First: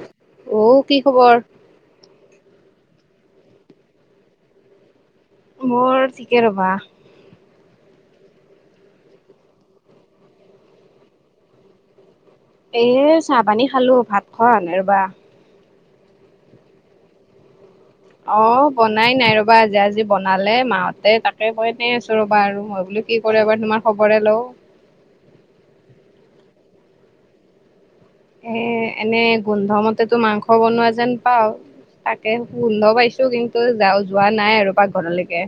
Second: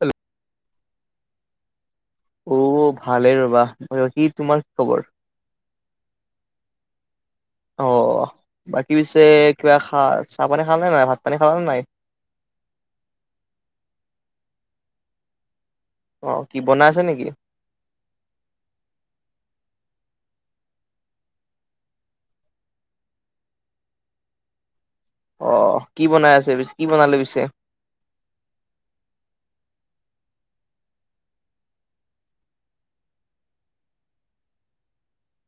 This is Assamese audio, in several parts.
হেল্ল'। অঔ কি খবৰ? অ' ভালে ৰবা। কি তোমাৰ খবৰ? মোৰ ঠিকে ৰ'বা। অ' বাকী পিছে কিবা খা চাহ পানী খাল নাই নাই ভাত পানী খাল নে নাই? এ চাহ পানী খালো, ভাত খোৱা হোৱা নাই ৰ'বা। অ' কি বনাই আছে নেকি? অ' বনাই নাই ৰবা, আজি আজি বনালে মাহতে তাকে কয় এনে আছোঁ ৰবা আৰু মই বুলি কি কৰে এবাৰ তোমাৰ খবৰে লওঁ। অ' কি বনাই আছে পিছে, কি বনালে পিছে? এ, এনে গোন্ধমতেতো মাংস বনোৱা যেন পাওঁ। তাকে গোন্ধ পাইছোঁ কিন্তু যা যোৱা নাই আৰু পাকঘৰলৈকে।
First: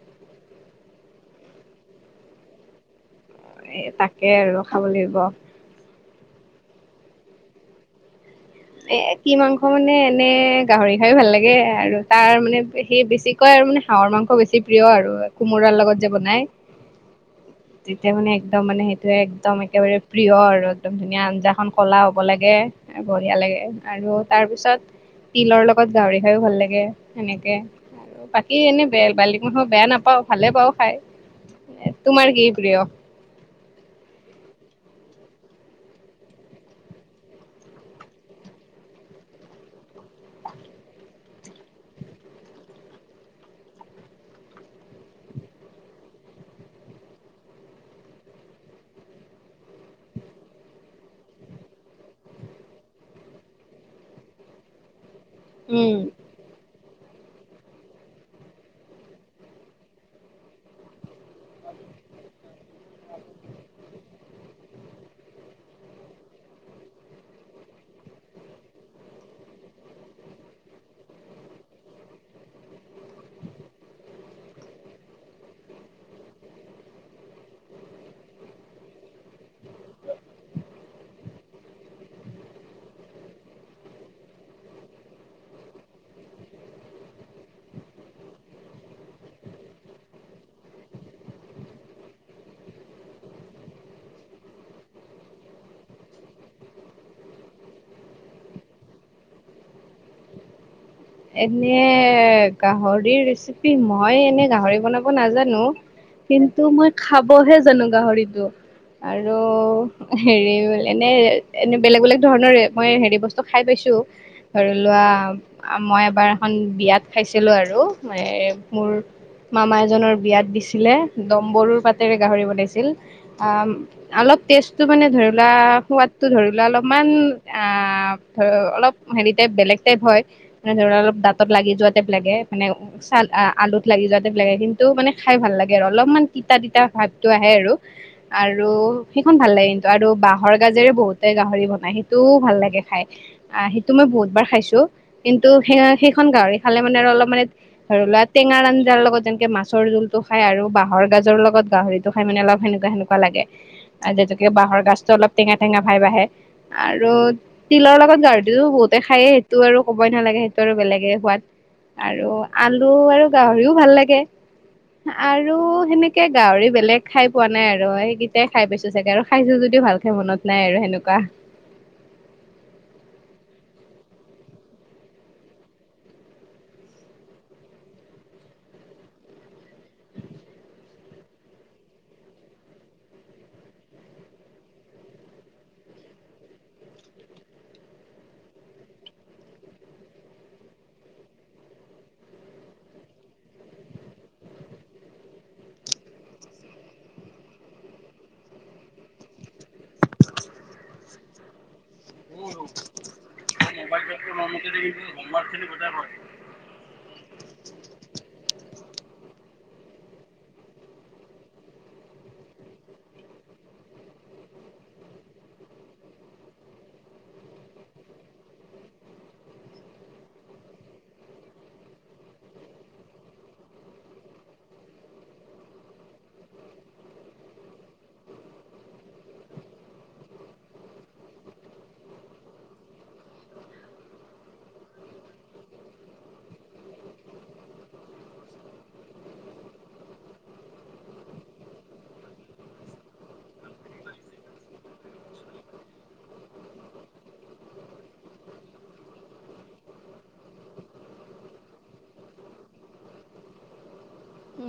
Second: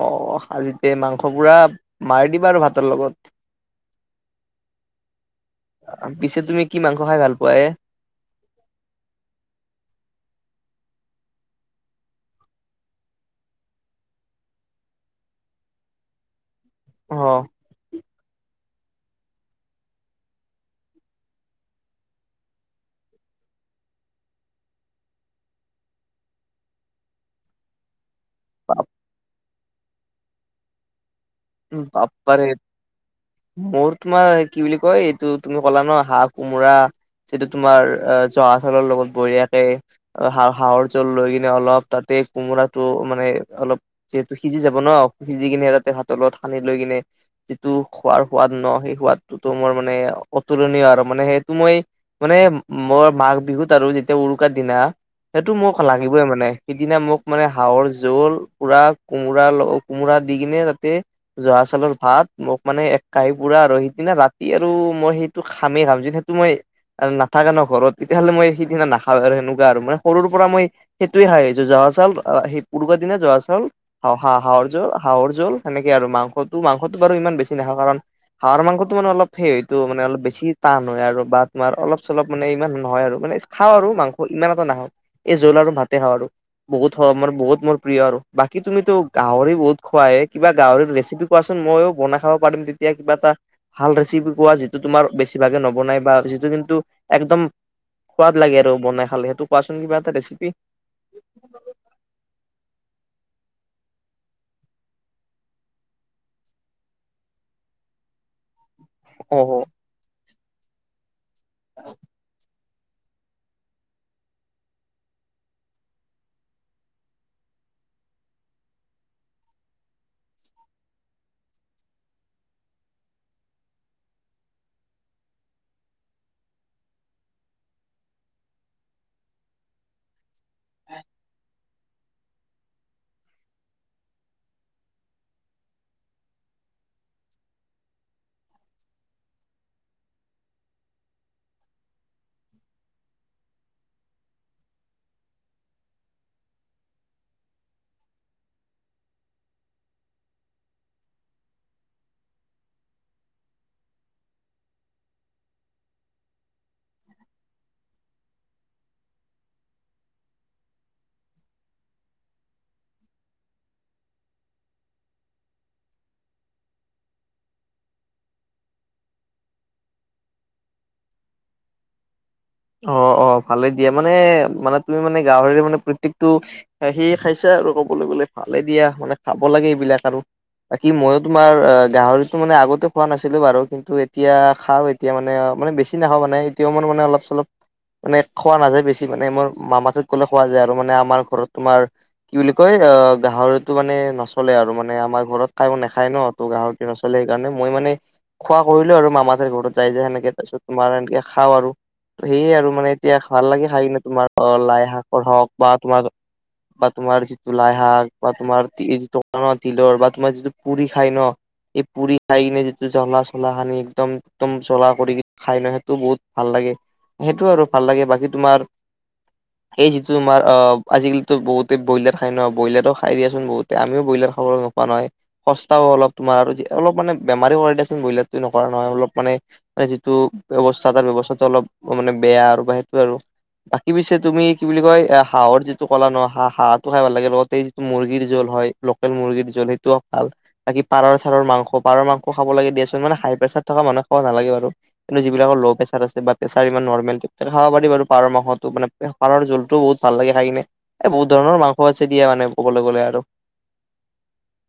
অ' আজিতে মাংস পুৰা মাৰি দিবা আৰু ভাতৰ লগত। এ, তাকে আৰু খাব লাগিব। অ' পিছে তুমি কি মাংস খাই ভাল পোৱা এ? এ, কি মাংস মানে এনে গাহৰি খাই ভাল লাগে আৰু তাৰ মানে সেই বেছি কয় আৰু মানে হাঁহৰ মাংস বেছি প্ৰিয় আৰু কোমোৰাৰ লগত যে বনাই। অ'। তেতিয়া মানে একদম মানে সেইটোয়ে একদম একেবাৰে প্ৰিয় আৰু একদম ধুনীয়া আঞ্জাখন ক'লা হ'ব লাগে। বঢ়িয়া লাগে আৰু তাৰপিছত তিলৰ লগত গাহৰি খাইও ভাল লাগে সেনেকে আৰু। বাকী বাপ এনেই বেল বালিক মানুহৰ বেয়া নাপাওঁ, ভালে পাওঁ খাই। উম, বাপ তোমাৰ কি প্ৰিয় বাৰীত মোৰ তোমাৰ কি বুলি কয়, এইটো তুমি ক'লা ন' হাঁহ কোমোৰা যিটো তোমাৰ জহা চাউলৰ লগত বঢ়িয়াকে হা, হাঁহৰ জোল লৈ কিনে অলপ তাতে কোমোৰাটো মানে অলপ যিহেতু সিজি যাব ন' সিজি কিনে তাতে হাতৰ লগত সানি লৈ কিনে যিটো খোৱাৰ সোৱাদ ন' সেই সোৱাদটোতো মোৰ মানে অতুলনীয় আৰু মানে সেইটো মই মানে মই মাঘ বিহুত আৰু যেতিয়া উৰুকাৰ দিনা সেইটো মোক উম লাগিবই মানে। সিদিনা মোক মানে হাঁহৰ জোল, পুৰা কোমোৰা ল কোমোৰা দি কিনে তাতে জহা চাউলৰ ভাত মোক মানে এক কাঁহি পুৰা আৰু সেইদিনা ৰাতি আৰু মই সেইটো খামেই খাম যে মই নাথাকা ন' ঘৰত তেতিয়াহ'লে মই সেইদিনা নাখা আৰু সেনেকুৱা আৰু মানে সৰুৰ পৰা মই সেইটোৱে খাই আহিছোঁ জহা চাউল আ, সেই উৰুকাৰ দিনা জহা চাউল হ-হাঁহৰ জোল হাঁহৰ জোল সেনেকে আৰু মাংসটো মাংসটো বাৰু ইমান বেছি নাখাওঁ কাৰণ হাঁহৰ মাংসটো মানে অলপ সেই হয়তো মানে অলপ বেছি টান হয় আৰু বা তোমাৰ অলপ চলপ মানে ইমান নহয় আৰু মানে খাওঁ আৰু মাংস ইমান এটা নাখাওঁ, এই জোল আৰু ভাতে খাওঁ আৰু। বহুত হওঁক বহুত মোৰ প্ৰিয় আৰু, বাকী তুমিতো গাহৰি বহুত খোৱোৱা হেই। কিবা গাহৰিত ৰেচিপি কোৱাচোন, মইয়ো বনাই খাব পাৰিম তেতিয়া কিবা এটা। ভাল ৰেচিপি কোৱা যিটো তোমাৰ বেছিভাগে নবনাই বা যিটো কিন্তু একদম সোৱাদ লাগে আৰু বনাই খালে সেইটো কোৱাচোন কিবা এটা ৰেচিপি? এনে গাহৰিৰ ৰেচিপি, মই এনে গাহৰি বনাব নাজানো। কিন্তু মই খাবহে জানো গাহৰিটো। আৰু অ হেৰি এনে এনে বেলেগ বেলেগ ধৰণৰ মই হেৰি বছ তো খাই পাইছোঁ, ধৰি লোৱা মই এবাৰ এখন বিয়াত খাইছিলো আৰু মানে মোৰ মামা এজনৰ বিয়াত দিছিলে, দম্বৰুৰ পাতেৰে গাহৰি বনাইছিল আ অলপ টেষ্টটো মানে ধৰি লোৱা সোৱাদটো ধৰি লোৱা অলপমান আ ধৰ অলপ হেৰি টাইপ, বেলেগ টাইপ হয় মানে ধৰ অলপ দাঁতত লাগি যোৱা টাইপ লাগে মানে চাল আলুত লাগি যোৱা টাইপ লাগে কিন্তু মানে খাই ভাল লাগে আৰু অলপমান তিতা তিতা ভাৱটো আহে আৰু। আৰু সেইখন ভাল লাগে কিন্তু, আৰু বাঁহৰ গাজেৰে বহুতে গাহৰি বনাই সেইটোও ভাল লাগে খাই। আ, সেইটো মই বহুত বাৰ খাইছোঁ কিন্তু সেই সেইখন গাহৰি খালে মানে আৰু অলপ মানে ধৰি লোৱা টেঙাৰ আঞ্জাৰ লগত যেনেকে মাছৰ জোলটো খাই আৰু বাঁহৰ গাজৰ লগত গাহৰিটো খাই মানে অলপ সেনেুৱা সেনেকুৱা লাগে আৰু যেতুকে বাঁহৰ গছটো অলপ টেঙা টেঙা ভাইব আহে। আৰু তিলৰ লগত গাহৰিটো বহুতে খায়েই, সেইটো আৰু ক'বই নালাগে সেইটো আৰু বেলেগে সোৱাদ, আৰু আলু আৰু গাহৰিও ভাল লাগে। আৰু সেনেকে গাহৰি বেলেগ খাই পোৱা নাই আৰু সেইকেইটাই খাই পাইছোঁ চাগে, আৰু খাইছোঁ যদিও ভাল মনত নাই আৰু সেনেকুৱা অ অ ভালে দিয়ে মানে মানে তুমি মানে গাহৰিৰে মানে প্ৰত্যেকটো সেয়ে খাইছে আৰু কবলৈ গ'লে ভালে দিয়া মানে খাব লাগে এইবিলাক আৰু ব কিি মইো তোমাৰ অ গাহৰিতো মানে আগতে খোৱা নাছিলো বাৰু কিন্তু এতিয়া খাও এতিয়া মানে মানেছি নাওঁ মান এতিয়াও মানে অলপ চলপ মানে খোৱা নাযায় বেছি মানে মোৰ মামা তত গ'লে খোৱা যায় আৰু মানে আমাৰ ঘৰত তোমাৰ কি বুলি কয় অ গাহৰিতো মানে নচলে আৰু মানে আমাৰ ঘৰত খাই নেখায় ন তোৰ গাহৰিক নচলে সেইকাৰণে মই মানে খোৱা কৰিলেো আৰু মামাতে ঘৰত যাই যে সেনেকে তাৰপিছত তোমাৰ এনেকে খাও আৰু সেয়ে আৰু মানে এতিয়া ভাল লাগে খাই ন তোমাৰ লাই শাকৰ হওক বা তোমাৰ বা তোমাৰ যিটো লাইশাক বা তোমাৰ এই যিটো তিলৰ বা তোমাৰ যিটো পুৰি খাই ন এই পুৰি খাই কিনে যিটো জ্বলা চলা খানি একদম একদম জ্বলা কি খাই ন সেইটো বহুত ভাল লাগে সেইটো আৰু ভাল লাগে বাকী তোমাৰ এই যিটো আমাৰ আজিকালিতো বহুতে ব্ৰলাৰ খাই নহয় ব্ৰইলাৰো খাই দিয়াচোন বহুতে আমিও ব্ৰইলাৰ খাবলৈ নোওঁ োৱা নহয় সস্তাও অলপ তোমাৰ আৰু অলপ মান বেমী কৰে দেচোন বিলাো নকৰা নহয় অলপ মানে মানে যিটো ব্ৱস্থা তাৰ ব্ৱস্থাটো অলপ মানে বেয়া আৰু বা সেইটোোৱে আৰু বাকী পিছে তুমি কি বুলি কয় এ হাঁহৰ যিটো কলা ন হাঁহটো খাই ভাল লাগে লগতে যিটো মুৰ্গীৰ জোল হয় লোকেল মুৰ্গীৰ জল সেইটোও ভাল বাকি পাৰৰ চাৰৰ মাংস পাৰৰ মাংস খাব লাগে দিয়োন মানে হাই প্ৰেছাৰ থকা মানুহ খাব নালাগে বু কিন্তু যিবিলাকৰ ল' প্ৰেচাৰ আছে বা প্ৰেচাৰ ইমান নৰ্মেল খাব পাৰি বাৰু পাৰৰ মাহতো মানে পাৰৰ জোতটো বহুত ভাল লাগে খাই কিনে এই বহুত ধৰণৰ মাংস আছে দিয়া মানে ক'বলৈ গ'লে আৰু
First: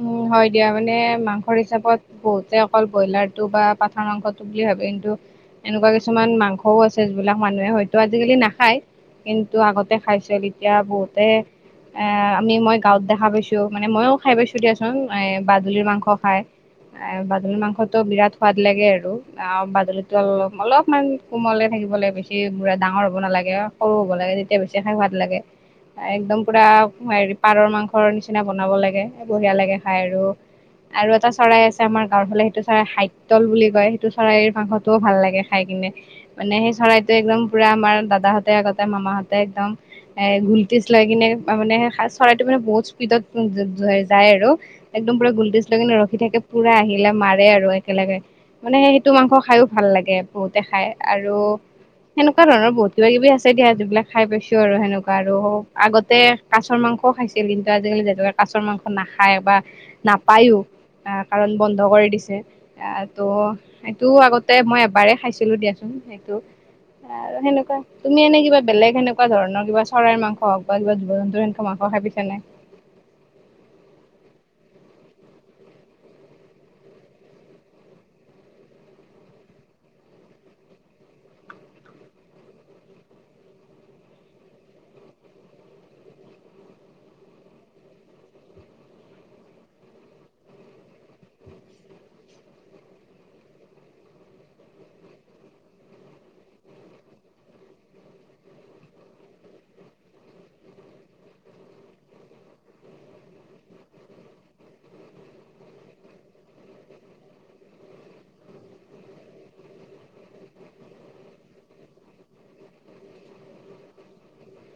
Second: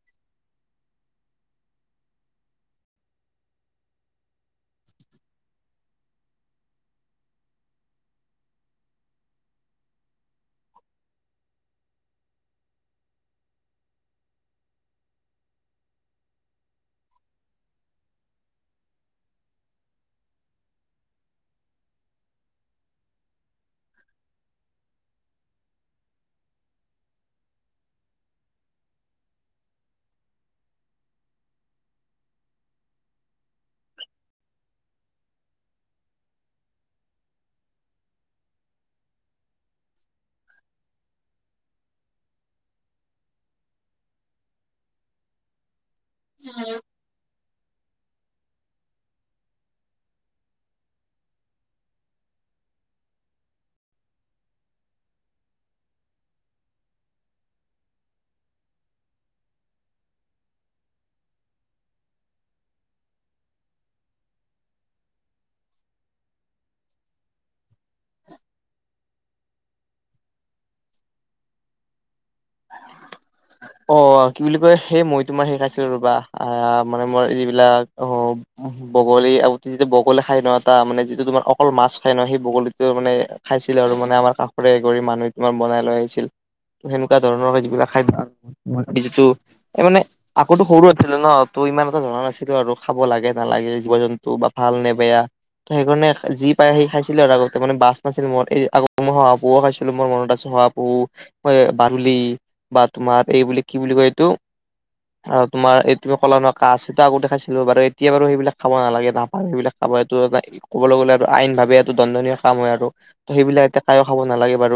উম হয় দিয়া মানে মাংসৰ হিচাপত বহুতে অকল ব্ৰইলাৰটো বা পাঠাৰ মাংসটো বুলি ভাবে কিন্তু এনেকুৱা কিছুমান মাংসও আছে যিবিলাক মানুহে হয়তো আজিকালি নাখায় কিন্তু আগতে খাইছিল এতিয়া বহুতে এ আমি মই গাঁৱত দো পাইছো মানে মইও খাই পাইছো দ আছো এ বাজুলিৰ মাংস খায় এ বাদুলি মাংসতো বিৰাট সোৱাদ লাগে আৰু অ বাদুলিতো অলপ অলপমান কোমললে থাকিব লাগে বেছি বু়াঙৰ হবালাগে সৰু হব লাগে তেতিয়া বেছি আষ ভাদ লাগে একদম পুৰা হেৰি পাৰৰ মাংসৰ নিচিনা বনাব লাগে বঢ়িয়া লাগে খাই আৰু আৰু এটা চৰাই আছে আমাৰ গাঁৱৰ ফালে সেইটো চৰাই হাইটল বুলি কয় সেইটো চৰাইৰ মাংসতটোও ভাল লাগে খাই কিনে মানে সেই চৰাইটো একদম পুৰা আমাৰ দাদাহতে আগতে মামাহঁতে একদম এ ঘুলটিচ লৈ কিনে মানে চৰাইটো মানে বহুত স্পীডত উ যায় আৰু একদম পুৰা গুলটিজ লৈ কিনে ৰখি থাকে পুৰা আহিলে মাৰ আৰু একেলগে মানে সেইটো মাংস খাইও ভাল লাগে বহুতে খাই আৰু সেনেকুৱা ধৰণৰ বহুত কিবা কিবি আছে দিয়া যিবিলাক খাই পাইছো আৰু সেনেকুৱা আৰু আগতে কাছ মাংসও খাইছিল কিন্তু আজিকালি জাতুকে কাছৰ মাংস নাখায় খাই বা নাপায়ো আহ কাৰণ বন্ধ কৰি দিছে আহ ত' সেইটো আগতে মই এবাৰেই খাইছিলো দিয়াচোন সেইটো আৰু সেনেকুৱা তুমি এনে কিবা বেলেগ এনেকুৱা ধৰণৰ কিবা চৰাইৰ মাংস হওক বা কিবা জীৱ জন্তুৰ সেনেকুৱা মাংস খাই পাইছা নে নাই [inaudible] অ কি বুলি কয় সেই মই তোমাৰ সেইখাইছিলো ৰ'বা আহ মানে মোৰ যিবিলাক অ বগলী আৰু যিটো বগলী খাই ন এটা মানে যিটো তোমাৰ অকল মাছ খাই ন সেই বগলীতো মানে খাইছিল আৰু মানে আমাৰ কাষৰে এগৰাকী মানুহ বনাই লৈ আহিছিল সেনেকুৱা ধৰণৰ যিবিলাক খায় যিটো মানে আগতে সৰু আছিলো ন ত ইমান এটা ভবা নাছিলো আৰু খাব লাগে নালাগে জীৱ জন্তু বা ভাল নে বেয়া সেইকাৰণে যি পায় সি খাইছিলো আৰু আগতে মানে বাছ নাছিল মই এই আগতে মই শহাপহুও খাইছিলো মোৰ মনত আছে শহাপহু মই বাদূলি বা তোমাৰ এই কি বুলি কয় এইটো আৰু তোমাৰ এই তুমি ক'লা কাছটা আগতে খাইছিলোঁ এতিয়া বাৰু সেইবিলাক খাব নালাগে নাপায় সেইবিলাক আ সে এইটো এটা ক'বলৈ গ'লে আৰু আইন ভাবে এইটো দণ্ডনীয় কাম হয় আৰু। ত' সেইবিলাক এতিয়া কায়ো খাব নালাগে বাৰু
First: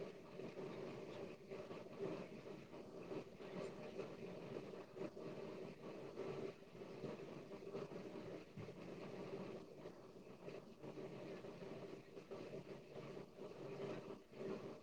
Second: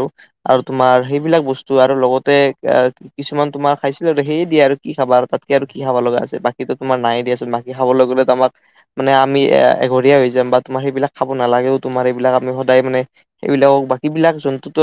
আৰু তোমাৰ সেইবিলাক বস্তু আৰু লগতে কিছুমান তোমাৰ খাইছিলোঁ আৰু সেই দিয়া আৰু কি খাব আৰু তাতকে আৰু কি খাব লগা বাকী তোমাৰ নাই দিয়াচোন বাকী খাবলৈ গ'লে দামাক মানে আমি এঘৰীয়া হৈ যাম বা তোমাৰ সেইবিলাক খাব নালাগেও তোমাৰ এইবিলাক আমি সদায় মানে এইবিলাকক বাকী বিলাক জন্তূতো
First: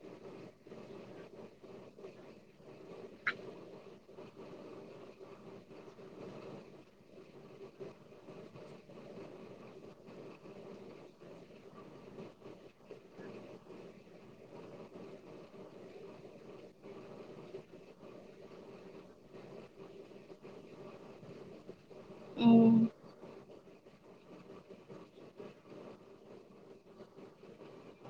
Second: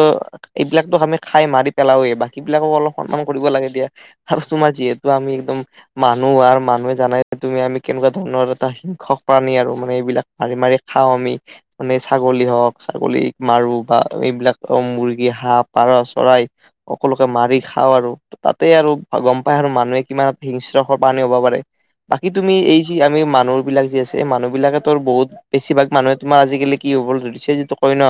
এইবিলাক আমি খাই মাৰি পেলাৱেও বাকী বিলাকক অলপ সন্মান কৰিব লাগে দিয়া আৰু তোমাৰ যিহেতু আমি একদম মানুহ আৰু মানুহে জানাই যে তুমি আমি কেনেকুৱা ধৰণৰ এটা হিংসক প্ৰাণী আৰু মানে এইবিলাক মাৰি মাৰি খাওঁ আমি মানে ছাগলী হওক ছাগলীক মাৰো বা এইবিলাক মুৰ্গী হাঁহ পাৰ চৰাই সকলোকে মাৰি খাওঁ আৰু তাতে আৰু গ'ম পাই আৰু মানুহে কিমান হিংস্ৰশৰ প্ৰাণী হ'ব পাৰে। বাকী তুমি উম এই যি আমি মানুহ বিলাক যি আছে এই মানুহ বিলাক তৰ বহুত বেছিভাগ মানুহে তোমাৰ আজিকালি কি হ'ব ধৰিছে যিটো কই ন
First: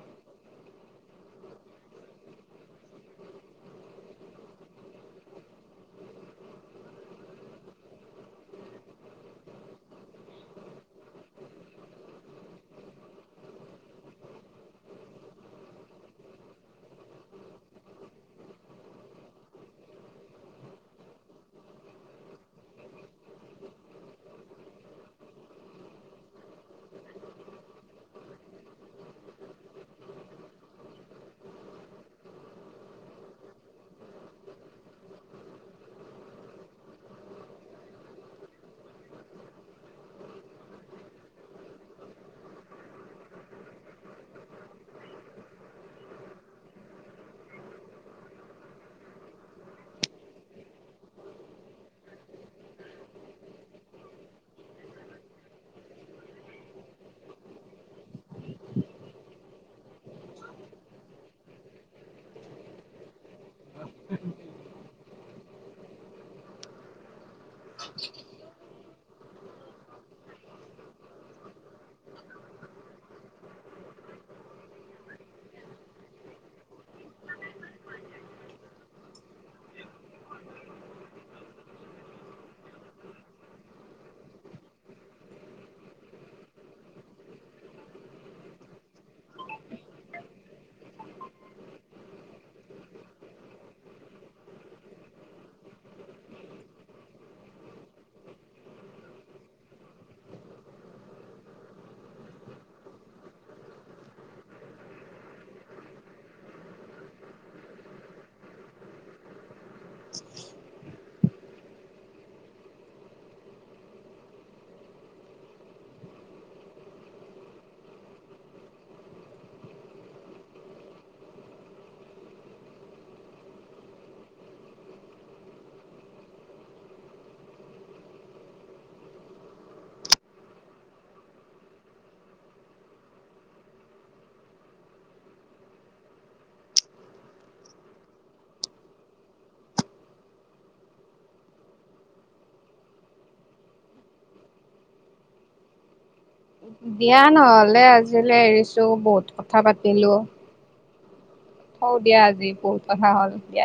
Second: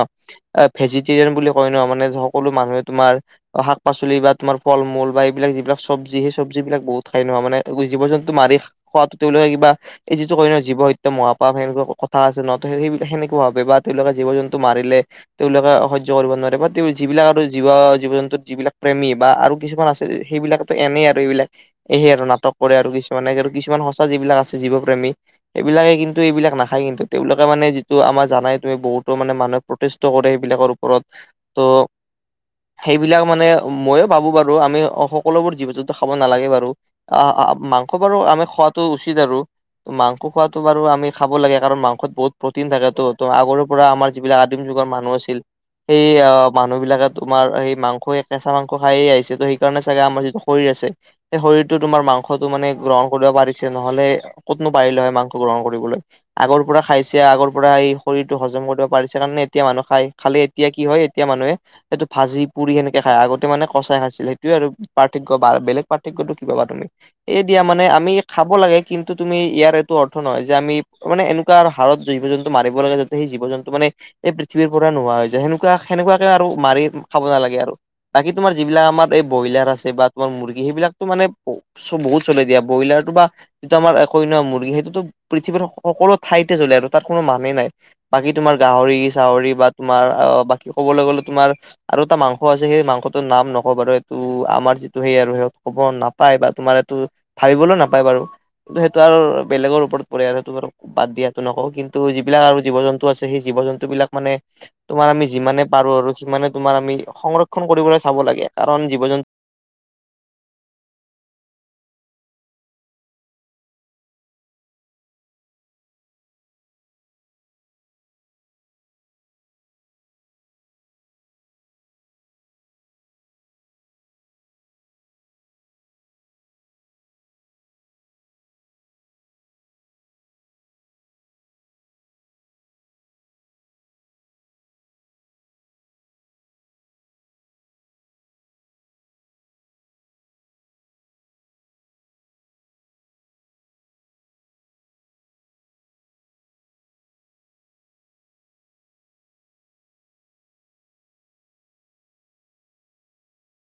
ভেজিটেৰিয়ান বুলি কয় ন মানে সকলো মানুহে তোমাৰ অ', শাক পাচলি বা তোমাৰ ফল মূল বা এইবিলাক যিবিলাক চব্জি সেই চজ্বি বিলাক বহুত খাই নো মানে জীৱ জন্তু মাৰি খোৱাটো তেওঁলোকে কিবা এই যিটো কই জীৱ সত্য মহাপাপ সেনেকুৱা কথা আছে নহয় সেনেকুৱা ভাবে বা তেওঁলোকে জীৱ জন্তু মাৰিলে তেওঁলোকে সহ্য কৰিব নোৱাৰে বা যিবিলাক আৰু জীৱ জীৱ জন্তু ত যিবিলাক প্ৰেমী বা আৰু কিছুমান আছে সেইবিলাকো এনেই আৰু এইবিলাক এ আৰু নাটক কৰে আৰু কিছুমানে আৰু কিছুমান সঁচা যিবিলাক আছে জীৱ প্ৰেমী এইবিলাকে কিন্তু এইবিলাক নাখায় কিন্তু তেওঁলোকে মানে যিটো আমাৰ জানাই তুমি বহুতো মানে মানুক প্ৰতেষ্টটো কৰে সেইবিলাকৰ ওপৰত ত' সেইবিলাক মানে ময়ো ভাবো বাৰু আমি সকলোবোৰ জীৱ জন্তু খাব নালাগে বাৰু আহ মাংস বাৰু আমি খোৱাটো উচিত আৰু ত' মাংস খোৱাতো বাৰু আমি খাব লাগে কাৰণ মাংসত বহুত প্ৰটিন থাকে তো ত' আগৰে পৰা আমাৰ যিবিলাক আদিম যুগৰ মানুহ আছিল সেই অ', মানুহ বিলাকে তোমাৰ স মাংস কেঁচা মাংস খাইেই আহিছে সেইকাৰণে চাগে আমাৰ যিটো শৰীৰ আছে শৰীৰটো তোমাৰ মাংসটো মানে গ্ৰহণ কৰিব পাৰিছে নহ'লে ক'তনো পাৰিলে হয় মাংসটো গ্ৰহণ কৰিবলৈ। আগৰ পৰা খাইছে আগৰ পৰা স শৰীৰটো হজম কৰিব পাৰিছে কাৰণে এতিয়া মানুহ খাই খালে এতিয়া কি হয় এতিয়া মানুহে এইটো ভাজি পুৰি সেনেকে খাই আগতে মানে কচাই খাইছিল সেইটোয়ে আৰু পাৰ্থক্য বা বেলেগ পাৰ্থক্যটো কিবা তুমি এই দিয়া মানে আমি খাব লাগে কিন্তু তুমি ইয়াৰ এইটো অৰ্থ নহয় যে আমি মানে এনেুৱা হাৰত জীৱ জন্তটো মাৰিব লাগে যাতে সেই জীৱ জন্তু মানে এই পৃথিৱীৰ পৰা নোহোৱা হৈ যায় সেনেকুৱা সেনেকুৱাকে আৰু মাৰি খাব নালাগে আৰু বাকী তোমাৰ যিবিলাক আমাৰ এই ব্ৰইলাৰ আছে বা তোমাৰ মুৰ্গী সেইবিলাকো মানে চ' বহুত চলে দিয়া ব্ৰইলাৰটো বা যিটো আমাৰ কইনা মুৰ্গী সেইটোতো পৃথিৱীৰ সকলো ঠাইতে জ্বলে আৰু তাত কোনো মানুহেই নাই বাকী তোমাৰ গাহৰি চাহৰি বা তোমাৰ আহ বাকী ক'বলৈ গ'লে তোমাৰ আৰু এটা মাংস আছে সেই মাংসটোৰ নাম নকব বাৰু এইটো আমাৰ যিটো সেই আৰু সেইত ক'ব নাপায় বা তোমাৰ এইটো ভাবিবলৈ নাপায় বাৰু কিন্তু সেইটো আৰু বেলেগৰ ওপৰত পৰি আছেটো বাৰু বাদ দিয়াতো নকওঁ কিন্তু যিবিলাক আৰু জীৱ জন্তু আছে সেই জীৱ জন্তু বিলাক মানে তোমাৰ আমি যিমানে পাৰো আৰু সিমানে তোমাৰ আমি সংৰক্ষন কৰিবলৈ চাব লাগে কাৰণ জীৱ জন্তু [unintelligible] দিয়া নহ'লে আজিলৈ এৰিছো বহুত কথা পাতিলো। অ', দিয়া আজি বহুত কথা হ'ল দিয়া।